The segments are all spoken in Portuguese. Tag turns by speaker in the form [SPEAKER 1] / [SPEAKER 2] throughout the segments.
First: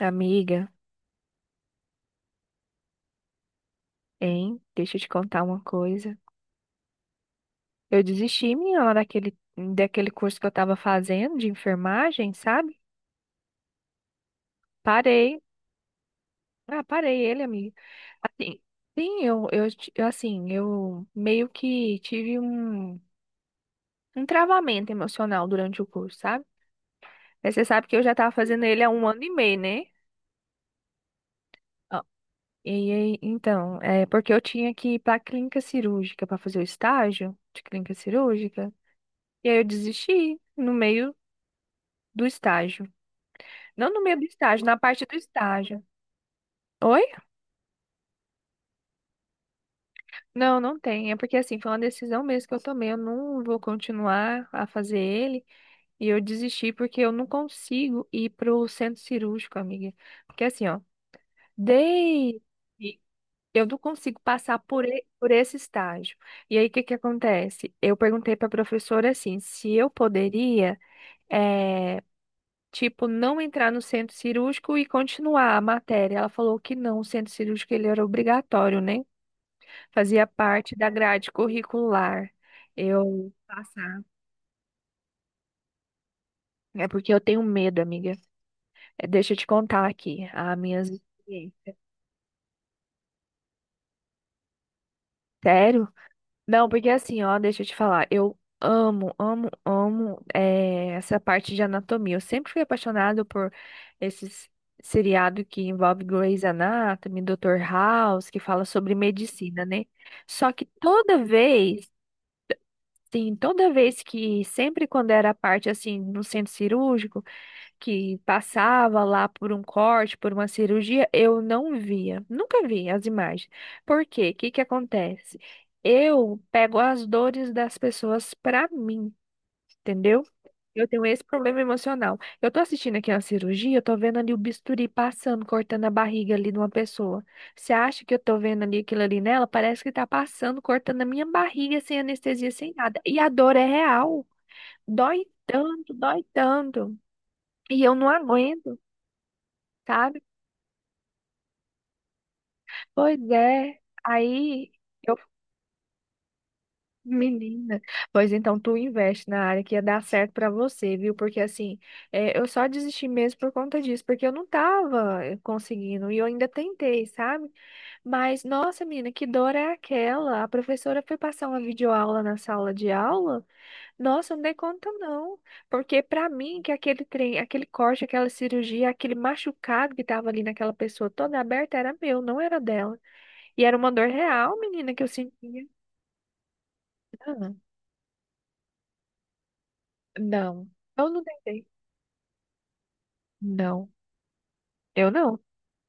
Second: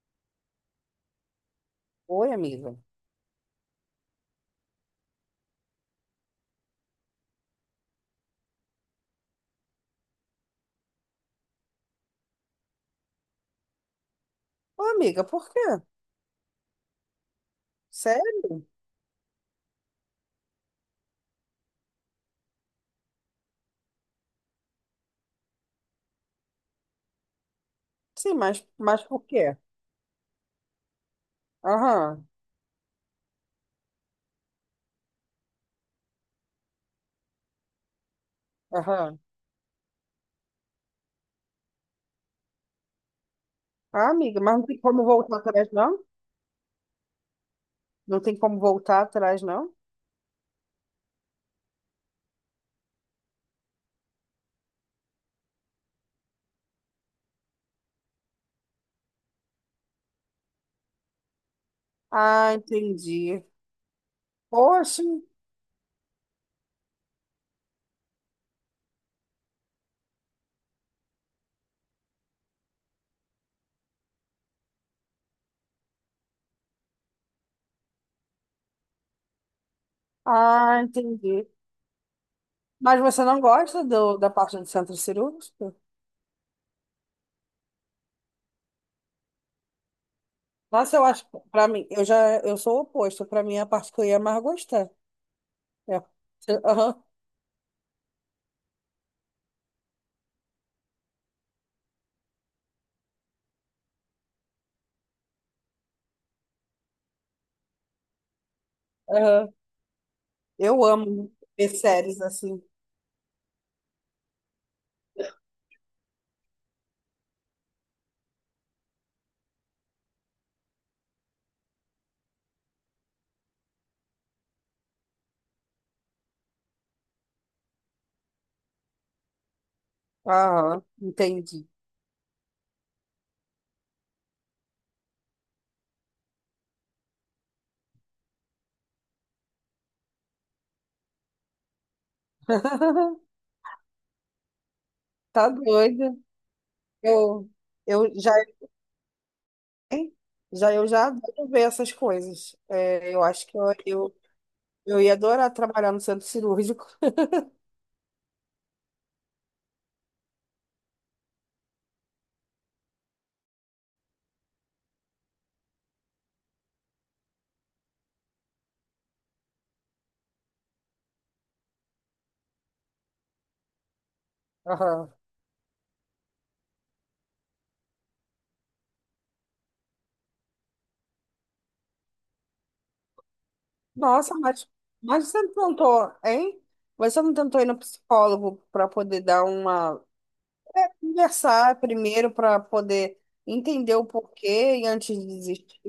[SPEAKER 1] Amiga,
[SPEAKER 2] Oi, amiga.
[SPEAKER 1] hein? Deixa eu te contar uma coisa. Eu desisti, menina, daquele curso que eu tava fazendo de enfermagem, sabe?
[SPEAKER 2] Oi, amiga,
[SPEAKER 1] Parei.
[SPEAKER 2] por quê?
[SPEAKER 1] Ah, parei ele, amiga. Assim,
[SPEAKER 2] Sério?
[SPEAKER 1] sim, eu, assim, eu meio que tive um travamento emocional durante o curso, sabe? Mas você sabe que eu já tava
[SPEAKER 2] Sim,
[SPEAKER 1] fazendo
[SPEAKER 2] mas,
[SPEAKER 1] ele há
[SPEAKER 2] mas
[SPEAKER 1] um
[SPEAKER 2] por
[SPEAKER 1] ano e
[SPEAKER 2] quê?
[SPEAKER 1] meio, né? Ó,
[SPEAKER 2] Aham,
[SPEAKER 1] e aí, então, é porque eu tinha que ir pra clínica cirúrgica pra fazer o estágio de clínica cirúrgica.
[SPEAKER 2] aham.
[SPEAKER 1] E aí eu desisti no meio do estágio. Não no
[SPEAKER 2] Ah,
[SPEAKER 1] meio do
[SPEAKER 2] amiga, mas
[SPEAKER 1] estágio,
[SPEAKER 2] não
[SPEAKER 1] na
[SPEAKER 2] tem como
[SPEAKER 1] parte do
[SPEAKER 2] voltar atrás,
[SPEAKER 1] estágio.
[SPEAKER 2] não?
[SPEAKER 1] Oi?
[SPEAKER 2] Não tem como voltar atrás, não?
[SPEAKER 1] Não, não tem. É porque assim, foi uma decisão mesmo que eu tomei. Eu não vou continuar a fazer ele. E eu desisti porque eu não consigo ir pro centro cirúrgico, amiga. Porque assim, ó, desde
[SPEAKER 2] Ah, entendi.
[SPEAKER 1] eu não consigo passar
[SPEAKER 2] Poxa,
[SPEAKER 1] por esse estágio. E aí, o que que acontece? Eu perguntei pra professora assim, se eu poderia. eh, tipo, não entrar no centro cirúrgico e continuar a matéria. Ela falou que não, o centro cirúrgico ele era obrigatório, né? Fazia parte
[SPEAKER 2] ah,
[SPEAKER 1] da grade
[SPEAKER 2] entendi.
[SPEAKER 1] curricular.
[SPEAKER 2] Mas você
[SPEAKER 1] Eu
[SPEAKER 2] não gosta
[SPEAKER 1] passar.
[SPEAKER 2] da parte do centro cirúrgico?
[SPEAKER 1] É porque eu tenho medo, amiga. É, deixa eu te contar aqui as minhas
[SPEAKER 2] Nossa, para
[SPEAKER 1] experiências.
[SPEAKER 2] mim, eu sou o oposto. Para mim, é a parte que eu ia mais gostar.
[SPEAKER 1] Sério?
[SPEAKER 2] É.
[SPEAKER 1] Não, porque
[SPEAKER 2] Aham,
[SPEAKER 1] assim, ó, deixa eu te falar, eu amo, amo, amo essa parte de anatomia. Eu sempre fui apaixonado por esses seriado que envolve Grey's Anatomy, Dr. House, que fala sobre
[SPEAKER 2] aham.
[SPEAKER 1] medicina, né? Só que
[SPEAKER 2] Eu
[SPEAKER 1] toda
[SPEAKER 2] amo ver
[SPEAKER 1] vez,
[SPEAKER 2] séries assim.
[SPEAKER 1] sim, toda sempre quando era a parte assim, no centro cirúrgico, que passava lá por um corte, por uma cirurgia, eu não via, nunca vi as imagens. Por quê? O que que acontece? Eu pego as dores das pessoas pra mim, entendeu?
[SPEAKER 2] Aham,
[SPEAKER 1] Eu tenho esse problema
[SPEAKER 2] entendi.
[SPEAKER 1] emocional. Eu tô assistindo aqui uma cirurgia, eu tô vendo ali o bisturi passando, cortando a barriga ali de uma pessoa. Você acha que eu tô vendo ali aquilo ali nela? Parece que tá passando, cortando a minha barriga sem anestesia, sem nada. E a dor é real. Dói
[SPEAKER 2] Tá
[SPEAKER 1] tanto,
[SPEAKER 2] doida.
[SPEAKER 1] dói tanto.
[SPEAKER 2] Eu,
[SPEAKER 1] E eu não
[SPEAKER 2] eu já,
[SPEAKER 1] aguento, sabe?
[SPEAKER 2] eu já adoro ver essas coisas. É,
[SPEAKER 1] Pois
[SPEAKER 2] eu acho que eu,
[SPEAKER 1] é.
[SPEAKER 2] eu,
[SPEAKER 1] Aí
[SPEAKER 2] eu ia
[SPEAKER 1] eu,
[SPEAKER 2] adorar trabalhar no centro cirúrgico.
[SPEAKER 1] menina, pois então tu investe na área que ia dar certo pra você, viu? Porque assim, é, eu só desisti mesmo por conta disso, porque eu não tava conseguindo e eu ainda tentei, sabe? Mas nossa, menina, que dor é aquela? A professora foi passar uma videoaula na sala de aula? Nossa, eu não dei conta
[SPEAKER 2] Aham.
[SPEAKER 1] não, porque pra mim que aquele trem, aquele corte, aquela cirurgia, aquele machucado que tava ali naquela pessoa toda aberta era meu, não era dela. E era uma dor
[SPEAKER 2] Nossa,
[SPEAKER 1] real, menina, que eu
[SPEAKER 2] mas você não
[SPEAKER 1] sentia.
[SPEAKER 2] tentou, hein? Você não
[SPEAKER 1] Ah,
[SPEAKER 2] tentou ir no psicólogo para poder dar uma
[SPEAKER 1] não, eu não tentei.
[SPEAKER 2] conversar primeiro para poder
[SPEAKER 1] Não,
[SPEAKER 2] entender o porquê e
[SPEAKER 1] eu
[SPEAKER 2] antes de
[SPEAKER 1] não.
[SPEAKER 2] desistir.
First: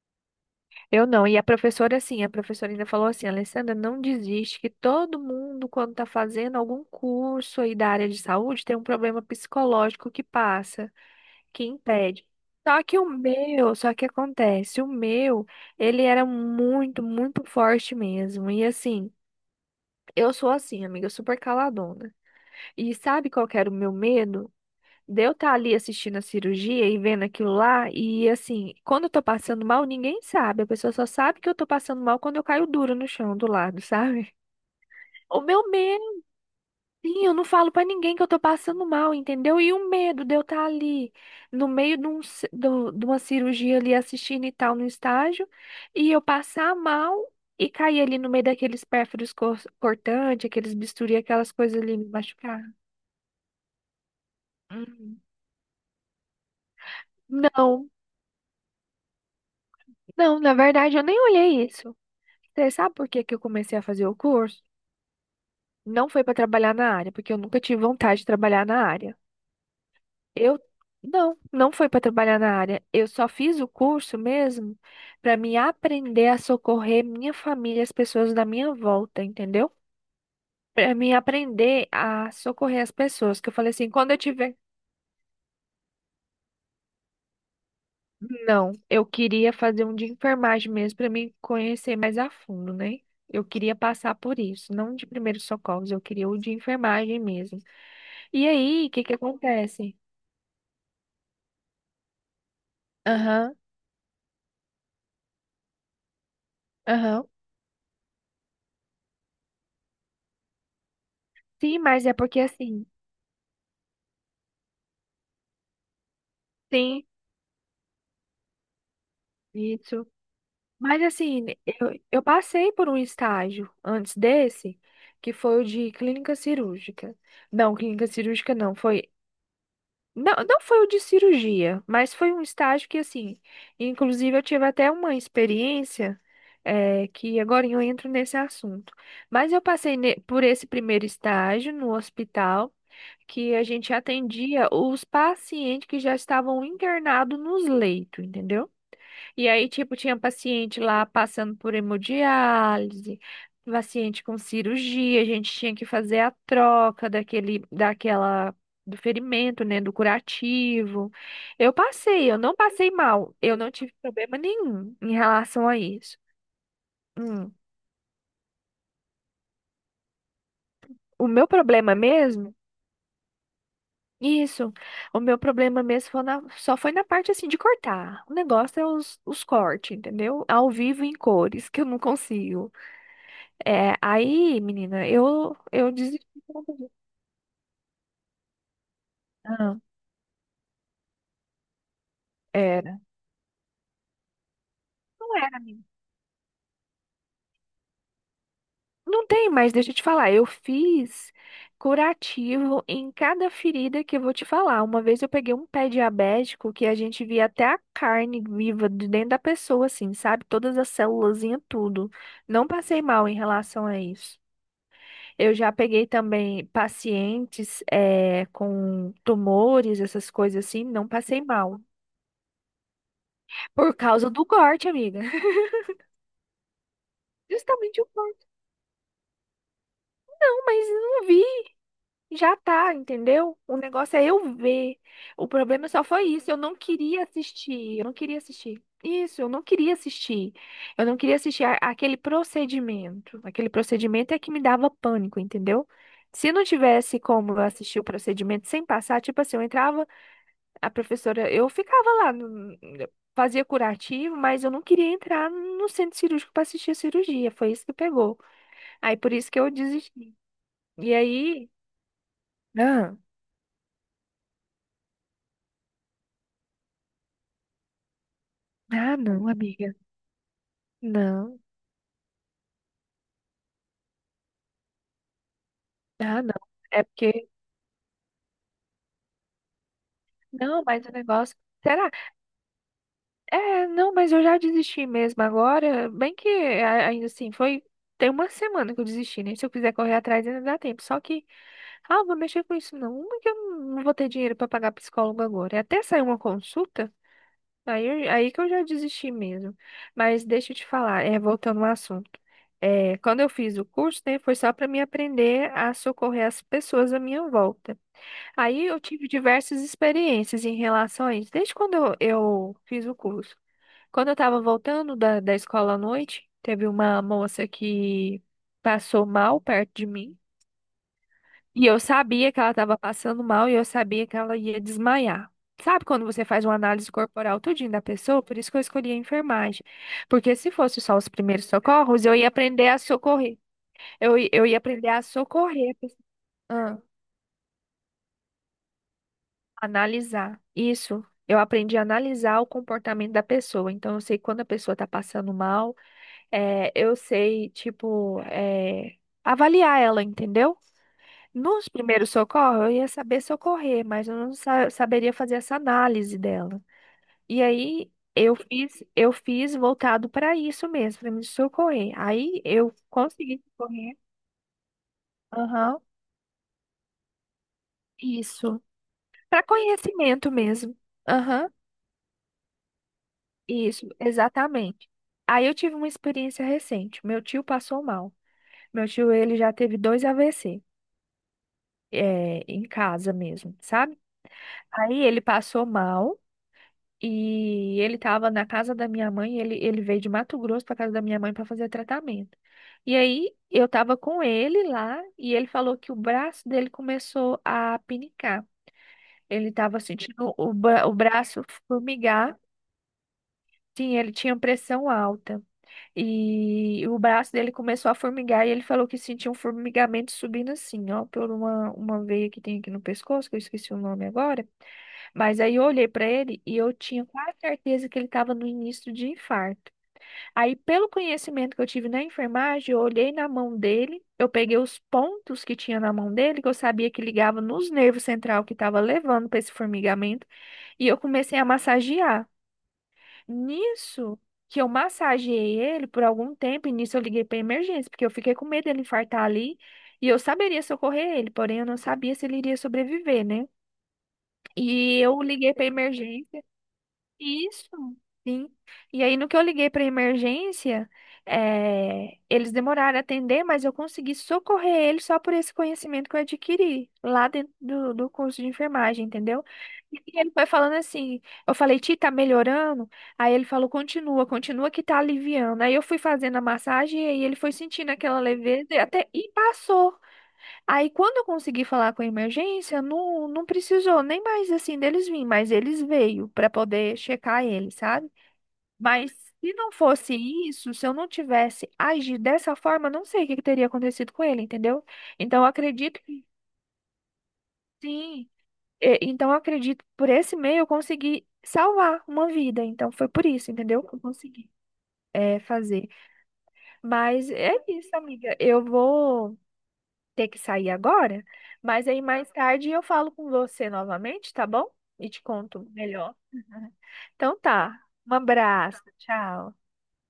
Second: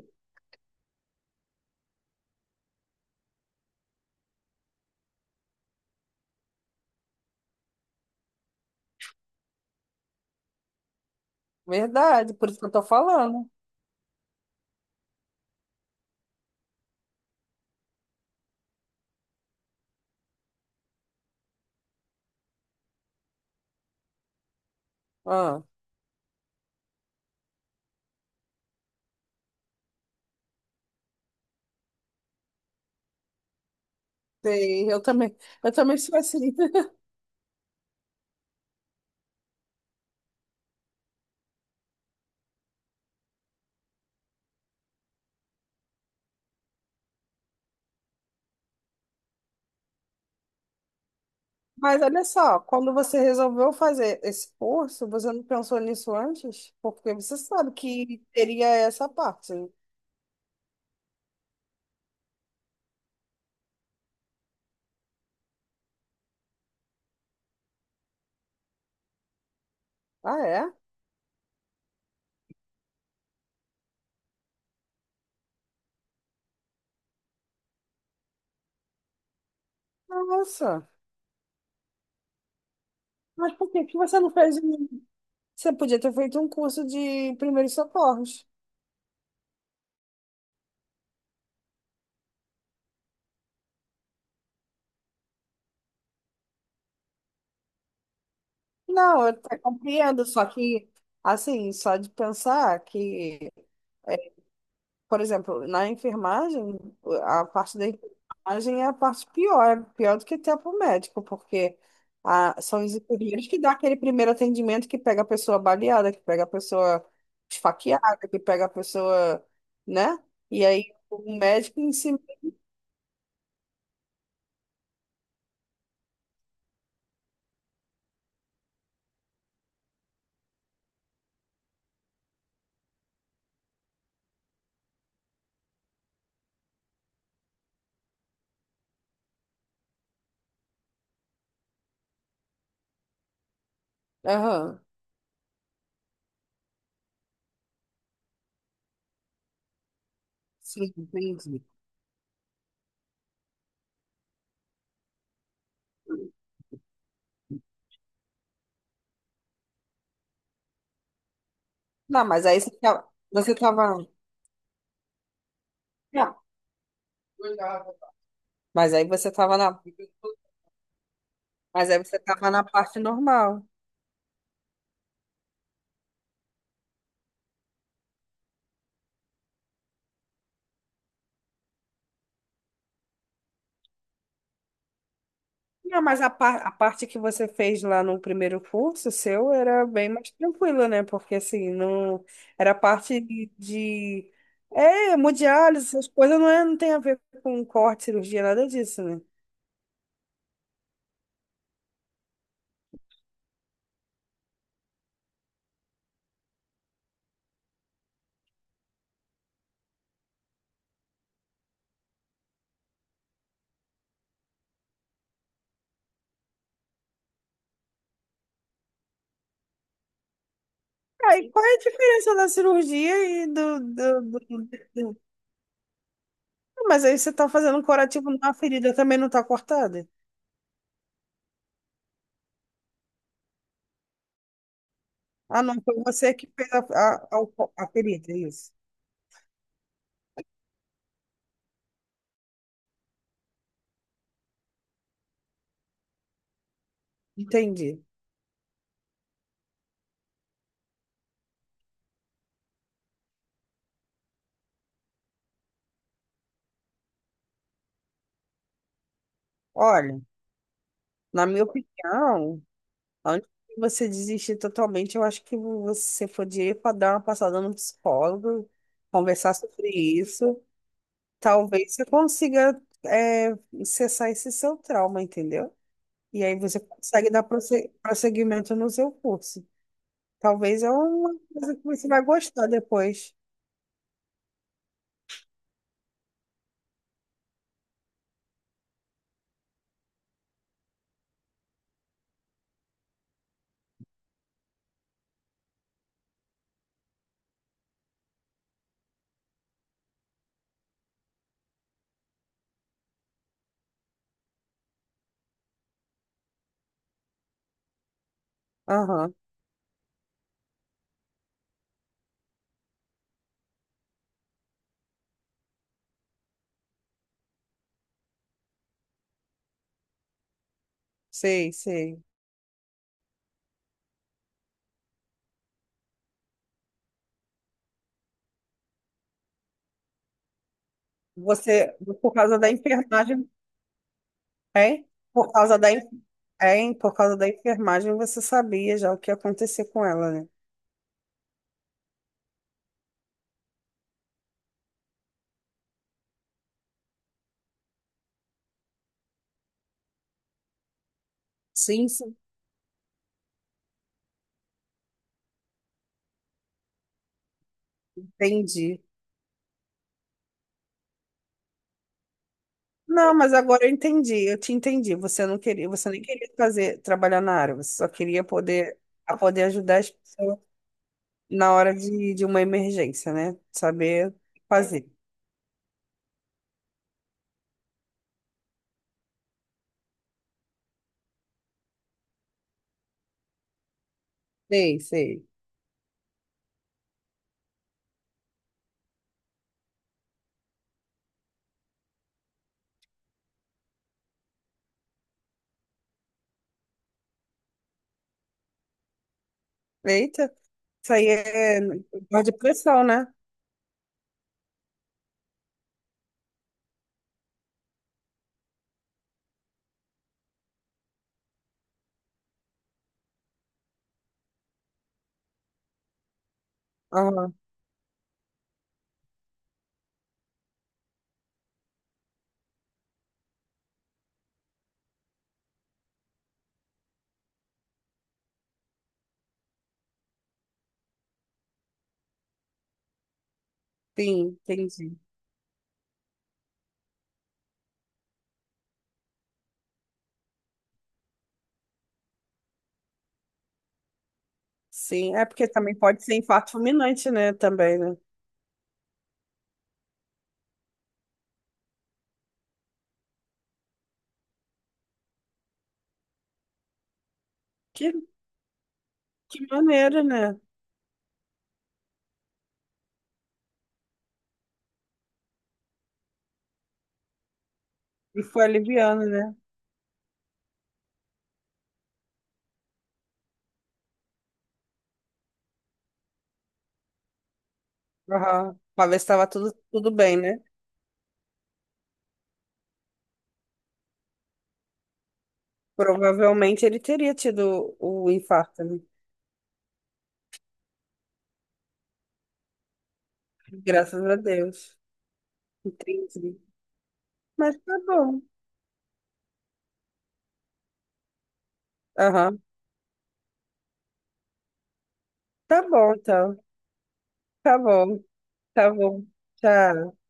[SPEAKER 1] Eu não. E a professora, assim, a professora ainda falou assim, Alessandra, não desiste, que todo mundo, quando tá fazendo algum curso aí da área de saúde, tem um problema psicológico que passa, que impede.
[SPEAKER 2] Verdade, por isso que eu tô
[SPEAKER 1] Só que o
[SPEAKER 2] falando.
[SPEAKER 1] meu, só que acontece, o meu, ele era muito, muito forte mesmo. E assim, eu sou assim, amiga, super caladona. E sabe qual que era o meu medo? De eu estar
[SPEAKER 2] Ah,
[SPEAKER 1] ali assistindo a cirurgia e vendo aquilo lá, e assim, quando eu tô passando mal, ninguém sabe. A pessoa só sabe que eu tô passando mal quando eu caio duro no chão do lado, sabe?
[SPEAKER 2] sei,
[SPEAKER 1] O meu
[SPEAKER 2] eu também sou
[SPEAKER 1] medo,
[SPEAKER 2] assim.
[SPEAKER 1] sim, eu não falo pra ninguém que eu tô passando mal, entendeu? E o medo de eu estar ali no meio de, um, ci- do- de uma cirurgia ali assistindo e tal no estágio, e eu passar mal. E cair ali no meio daqueles pérfuros cortantes, aqueles bisturi, aquelas coisas ali
[SPEAKER 2] Mas
[SPEAKER 1] me
[SPEAKER 2] olha
[SPEAKER 1] machucar.
[SPEAKER 2] só, quando você resolveu fazer esse curso,
[SPEAKER 1] Hum.
[SPEAKER 2] você não pensou nisso antes? Porque você sabe
[SPEAKER 1] Não,
[SPEAKER 2] que teria essa parte.
[SPEAKER 1] não, na verdade eu nem olhei isso. Você sabe por que que eu comecei a fazer o curso? Não foi para trabalhar na área, porque eu nunca tive vontade de trabalhar na área.
[SPEAKER 2] Ah,
[SPEAKER 1] Eu
[SPEAKER 2] é?
[SPEAKER 1] não, não foi para trabalhar na área. Eu só fiz o curso mesmo para me aprender a socorrer minha família, e as pessoas da minha volta, entendeu?
[SPEAKER 2] Nossa.
[SPEAKER 1] Para me aprender a socorrer as pessoas, que eu
[SPEAKER 2] Mas
[SPEAKER 1] falei
[SPEAKER 2] por que
[SPEAKER 1] assim,
[SPEAKER 2] que
[SPEAKER 1] quando eu
[SPEAKER 2] você não
[SPEAKER 1] tiver.
[SPEAKER 2] fez? Você podia ter feito um curso de primeiros socorros.
[SPEAKER 1] Não, eu queria fazer um de enfermagem mesmo para me conhecer mais a fundo, né? Eu queria passar por isso, não de primeiros socorros, eu queria o de enfermagem mesmo. E aí, o que que
[SPEAKER 2] Não, eu até
[SPEAKER 1] acontece?
[SPEAKER 2] compreendo, só que, assim, só de pensar que.
[SPEAKER 1] Aham,
[SPEAKER 2] Por exemplo, na enfermagem,
[SPEAKER 1] aham.
[SPEAKER 2] a parte da enfermagem é a parte pior, é pior do que até para o médico, porque
[SPEAKER 1] Sim, mas é porque
[SPEAKER 2] são
[SPEAKER 1] assim,
[SPEAKER 2] os enfermeiros que dão aquele primeiro atendimento, que pega a pessoa baleada, que pega a pessoa
[SPEAKER 1] sim,
[SPEAKER 2] esfaqueada, que pega a pessoa,
[SPEAKER 1] isso.
[SPEAKER 2] né? E aí
[SPEAKER 1] Mas
[SPEAKER 2] o
[SPEAKER 1] assim,
[SPEAKER 2] médico em si.
[SPEAKER 1] eu passei por um estágio antes desse, que foi o de clínica cirúrgica. Não, clínica cirúrgica não, foi. Não, não foi o de cirurgia, mas foi um estágio que, assim, inclusive eu tive até uma experiência, que agora eu entro nesse assunto. Mas eu passei por esse primeiro estágio no hospital, que a gente atendia
[SPEAKER 2] Aham,
[SPEAKER 1] os pacientes que já estavam internados nos leitos, entendeu? E aí, tipo, tinha paciente
[SPEAKER 2] sim,
[SPEAKER 1] lá passando
[SPEAKER 2] entendi.
[SPEAKER 1] por hemodiálise, paciente com cirurgia, a gente tinha que fazer a troca do ferimento, né, do curativo. Eu
[SPEAKER 2] Não,
[SPEAKER 1] passei, eu
[SPEAKER 2] mas
[SPEAKER 1] não
[SPEAKER 2] aí você
[SPEAKER 1] passei
[SPEAKER 2] tava.
[SPEAKER 1] mal,
[SPEAKER 2] Você
[SPEAKER 1] eu não tive
[SPEAKER 2] tava...
[SPEAKER 1] problema nenhum em relação a isso.
[SPEAKER 2] Não,
[SPEAKER 1] Hum,
[SPEAKER 2] mas aí você tava na.
[SPEAKER 1] o meu
[SPEAKER 2] Mas
[SPEAKER 1] problema
[SPEAKER 2] aí você tava
[SPEAKER 1] mesmo,
[SPEAKER 2] na parte normal.
[SPEAKER 1] isso, o meu problema mesmo foi só foi na parte, assim, de cortar. O negócio é os cortes, entendeu? Ao vivo em cores, que eu não consigo. É, aí, menina, eu
[SPEAKER 2] Não,
[SPEAKER 1] desisti. De
[SPEAKER 2] a
[SPEAKER 1] conta disso.
[SPEAKER 2] parte que você fez lá no primeiro curso seu
[SPEAKER 1] Ah,
[SPEAKER 2] era bem mais tranquila, né? Porque assim, não era
[SPEAKER 1] era.
[SPEAKER 2] parte de- é,
[SPEAKER 1] Não era, menina.
[SPEAKER 2] hemodiálise, essas coisas não, é, não tem a ver com corte, cirurgia, nada disso, né?
[SPEAKER 1] Não tem, mas deixa eu te falar. Eu fiz curativo em cada ferida que eu vou te falar. Uma vez eu peguei um pé diabético que a gente via até a carne viva de dentro da pessoa, assim, sabe? Todas as células, tudo. Não passei mal em relação a isso. Eu já peguei também pacientes é, com tumores, essas coisas assim, não passei
[SPEAKER 2] Aí, qual é a
[SPEAKER 1] mal.
[SPEAKER 2] diferença da cirurgia e do,
[SPEAKER 1] Por
[SPEAKER 2] do,
[SPEAKER 1] causa do
[SPEAKER 2] do-
[SPEAKER 1] corte,
[SPEAKER 2] do-
[SPEAKER 1] amiga.
[SPEAKER 2] Mas aí você tá fazendo um
[SPEAKER 1] Justamente o
[SPEAKER 2] curativo
[SPEAKER 1] plano,
[SPEAKER 2] na ferida, também não tá cortada?
[SPEAKER 1] "Não, mas não vi, já tá, entendeu? O negócio é eu ver. O
[SPEAKER 2] Ah, não,
[SPEAKER 1] problema
[SPEAKER 2] foi
[SPEAKER 1] só foi
[SPEAKER 2] você que
[SPEAKER 1] isso, eu
[SPEAKER 2] fez
[SPEAKER 1] não queria
[SPEAKER 2] a
[SPEAKER 1] assistir, eu não
[SPEAKER 2] ferida, é
[SPEAKER 1] queria
[SPEAKER 2] isso.
[SPEAKER 1] assistir. Isso, eu não queria assistir. Eu não queria assistir aquele procedimento. Aquele procedimento é que me dava pânico, entendeu? Se não tivesse como eu
[SPEAKER 2] Entendi.
[SPEAKER 1] assistir o procedimento sem passar, tipo assim, eu entrava, a professora, eu ficava lá, fazia curativo, mas eu não queria entrar no centro cirúrgico para assistir a cirurgia. Foi isso que pegou. Aí por isso que eu
[SPEAKER 2] Olha,
[SPEAKER 1] desisti. E
[SPEAKER 2] na minha
[SPEAKER 1] aí,
[SPEAKER 2] opinião.
[SPEAKER 1] ah,
[SPEAKER 2] Antes de você desistir totalmente, eu acho que você podia para dar uma passada no psicólogo,
[SPEAKER 1] ah, não,
[SPEAKER 2] conversar sobre
[SPEAKER 1] amiga,
[SPEAKER 2] isso.
[SPEAKER 1] não,
[SPEAKER 2] Talvez você consiga é, cessar esse seu trauma, entendeu?
[SPEAKER 1] ah,
[SPEAKER 2] E
[SPEAKER 1] não,
[SPEAKER 2] aí você
[SPEAKER 1] é
[SPEAKER 2] consegue dar
[SPEAKER 1] porque,
[SPEAKER 2] prosseguimento no seu curso. Talvez
[SPEAKER 1] não,
[SPEAKER 2] é
[SPEAKER 1] mas o
[SPEAKER 2] uma
[SPEAKER 1] negócio,
[SPEAKER 2] coisa que você
[SPEAKER 1] será?
[SPEAKER 2] vai gostar depois.
[SPEAKER 1] É, não, mas eu já desisti mesmo agora, bem ainda assim, foi, tem uma semana que eu desisti, né? Se eu quiser correr atrás ainda dá tempo, só que, ah, eu vou mexer com isso não, uma que eu não vou ter dinheiro pra pagar psicólogo agora, e até sair uma consulta, aí, aí que eu já desisti mesmo. Mas deixa eu te falar, é, voltando ao assunto. É, quando eu fiz o curso, né, foi só para me aprender a socorrer as pessoas à minha volta. Aí eu tive
[SPEAKER 2] Aham,
[SPEAKER 1] diversas experiências em relação a isso, desde quando eu fiz o curso. Quando eu estava voltando da escola à noite, teve uma moça que passou mal perto de mim.
[SPEAKER 2] sei,
[SPEAKER 1] E eu
[SPEAKER 2] sei.
[SPEAKER 1] sabia que ela estava passando mal e eu sabia que ela ia desmaiar. Sabe quando você faz uma análise corporal tudinho da pessoa? Por isso que eu escolhi a enfermagem. Porque se fosse só os primeiros
[SPEAKER 2] Você,
[SPEAKER 1] socorros,
[SPEAKER 2] por
[SPEAKER 1] eu ia
[SPEAKER 2] causa da
[SPEAKER 1] aprender a
[SPEAKER 2] enfermagem,
[SPEAKER 1] socorrer. Eu ia
[SPEAKER 2] é?
[SPEAKER 1] aprender a
[SPEAKER 2] Por causa
[SPEAKER 1] socorrer, a pessoa.
[SPEAKER 2] é,
[SPEAKER 1] Ah,
[SPEAKER 2] por causa da enfermagem, você sabia já o que ia acontecer com ela, né?
[SPEAKER 1] analisar. Isso. Eu aprendi a analisar o comportamento da pessoa. Então, eu sei quando a pessoa está passando mal, eu sei, tipo, avaliar ela, entendeu? Nos
[SPEAKER 2] Sim,
[SPEAKER 1] primeiros
[SPEAKER 2] sim.
[SPEAKER 1] socorros, eu ia saber socorrer, mas eu não saberia fazer essa análise dela. E aí
[SPEAKER 2] Entendi.
[SPEAKER 1] eu fiz voltado para isso mesmo, para me socorrer. Aí eu
[SPEAKER 2] Não, mas
[SPEAKER 1] consegui
[SPEAKER 2] agora eu
[SPEAKER 1] socorrer.
[SPEAKER 2] entendi, eu te entendi. Você não queria,
[SPEAKER 1] Aham,
[SPEAKER 2] você nem queria fazer, trabalhar na área, você só queria
[SPEAKER 1] isso.
[SPEAKER 2] poder, a
[SPEAKER 1] Para
[SPEAKER 2] poder ajudar as
[SPEAKER 1] conhecimento
[SPEAKER 2] pessoas
[SPEAKER 1] mesmo. Aham,
[SPEAKER 2] na hora de uma emergência, né?
[SPEAKER 1] isso,
[SPEAKER 2] Saber
[SPEAKER 1] exatamente.
[SPEAKER 2] fazer.
[SPEAKER 1] Aí eu tive uma experiência recente. Meu tio passou mal. Meu tio, ele já teve dois AVC, é, em casa mesmo, sabe?
[SPEAKER 2] Sei,
[SPEAKER 1] Aí ele
[SPEAKER 2] sei.
[SPEAKER 1] passou mal. E ele estava na casa da minha mãe, ele veio de Mato Grosso para casa da minha mãe para fazer tratamento. E aí eu estava com ele lá e ele falou que o braço dele começou a pinicar. Ele estava sentindo
[SPEAKER 2] Eita,
[SPEAKER 1] o
[SPEAKER 2] isso aí
[SPEAKER 1] braço
[SPEAKER 2] é dor de
[SPEAKER 1] formigar.
[SPEAKER 2] pressão, né?
[SPEAKER 1] Sim, ele tinha pressão alta. E o braço dele começou a formigar e ele falou que sentiu um formigamento subindo assim, ó, por uma veia que tem aqui no pescoço, que eu esqueci o nome agora. Mas aí eu olhei para ele e eu tinha
[SPEAKER 2] Aham,
[SPEAKER 1] quase certeza que ele estava no início de infarto. Aí, pelo conhecimento que eu tive na enfermagem, eu olhei na mão dele, eu peguei os pontos que tinha na mão dele, que eu sabia que ligava nos nervos central que estava levando para esse formigamento, e eu comecei a massagear. Nisso
[SPEAKER 2] sim,
[SPEAKER 1] que eu
[SPEAKER 2] entendi.
[SPEAKER 1] massageei ele por algum tempo, e nisso eu liguei para emergência, porque eu fiquei com medo dele infartar ali, e eu saberia socorrer ele, porém eu não sabia se ele iria sobreviver, né? E
[SPEAKER 2] Sim,
[SPEAKER 1] eu
[SPEAKER 2] é porque
[SPEAKER 1] liguei para
[SPEAKER 2] também pode ser
[SPEAKER 1] emergência.
[SPEAKER 2] infarto fulminante, né?
[SPEAKER 1] Isso,
[SPEAKER 2] Também, né?
[SPEAKER 1] sim. E aí, no que eu liguei para emergência, eles demoraram a atender, mas eu consegui socorrer eles só por esse conhecimento que eu adquiri lá dentro
[SPEAKER 2] Que,
[SPEAKER 1] do curso de enfermagem,
[SPEAKER 2] que
[SPEAKER 1] entendeu?
[SPEAKER 2] maneira,
[SPEAKER 1] E
[SPEAKER 2] né?
[SPEAKER 1] ele foi falando assim, eu falei, Ti, tá melhorando? Aí ele falou, continua, continua que tá aliviando. Aí eu fui fazendo a massagem e aí ele foi sentindo aquela
[SPEAKER 2] E foi
[SPEAKER 1] leveza e
[SPEAKER 2] aliviando,
[SPEAKER 1] até e
[SPEAKER 2] né?
[SPEAKER 1] passou. Aí, quando eu consegui falar com a emergência, não, não precisou nem mais assim deles virem, mas eles veio para poder checar ele, sabe?
[SPEAKER 2] Aham. Pra ver se
[SPEAKER 1] Mas
[SPEAKER 2] estava
[SPEAKER 1] se
[SPEAKER 2] tudo,
[SPEAKER 1] não
[SPEAKER 2] tudo
[SPEAKER 1] fosse
[SPEAKER 2] bem, né?
[SPEAKER 1] isso, se eu não tivesse agido dessa forma, não sei o que que teria acontecido com ele, entendeu? Então, eu acredito que
[SPEAKER 2] Provavelmente ele teria tido o
[SPEAKER 1] sim.
[SPEAKER 2] infarto, né?
[SPEAKER 1] E- então, eu acredito que por esse meio eu consegui salvar uma vida. Então, foi por isso, entendeu? Que eu
[SPEAKER 2] Graças a
[SPEAKER 1] consegui
[SPEAKER 2] Deus.
[SPEAKER 1] é, fazer.
[SPEAKER 2] Entendi.
[SPEAKER 1] Mas é
[SPEAKER 2] Mas tá
[SPEAKER 1] isso,
[SPEAKER 2] bom.
[SPEAKER 1] amiga. Eu vou ter que sair agora, mas aí mais
[SPEAKER 2] Aham.
[SPEAKER 1] tarde eu falo com você novamente, tá bom? E te
[SPEAKER 2] Tá
[SPEAKER 1] conto
[SPEAKER 2] bom,
[SPEAKER 1] melhor.
[SPEAKER 2] então.
[SPEAKER 1] Então
[SPEAKER 2] Tá
[SPEAKER 1] tá.
[SPEAKER 2] bom.
[SPEAKER 1] Um
[SPEAKER 2] Tá
[SPEAKER 1] abraço,
[SPEAKER 2] bom.
[SPEAKER 1] tchau.
[SPEAKER 2] Tchau.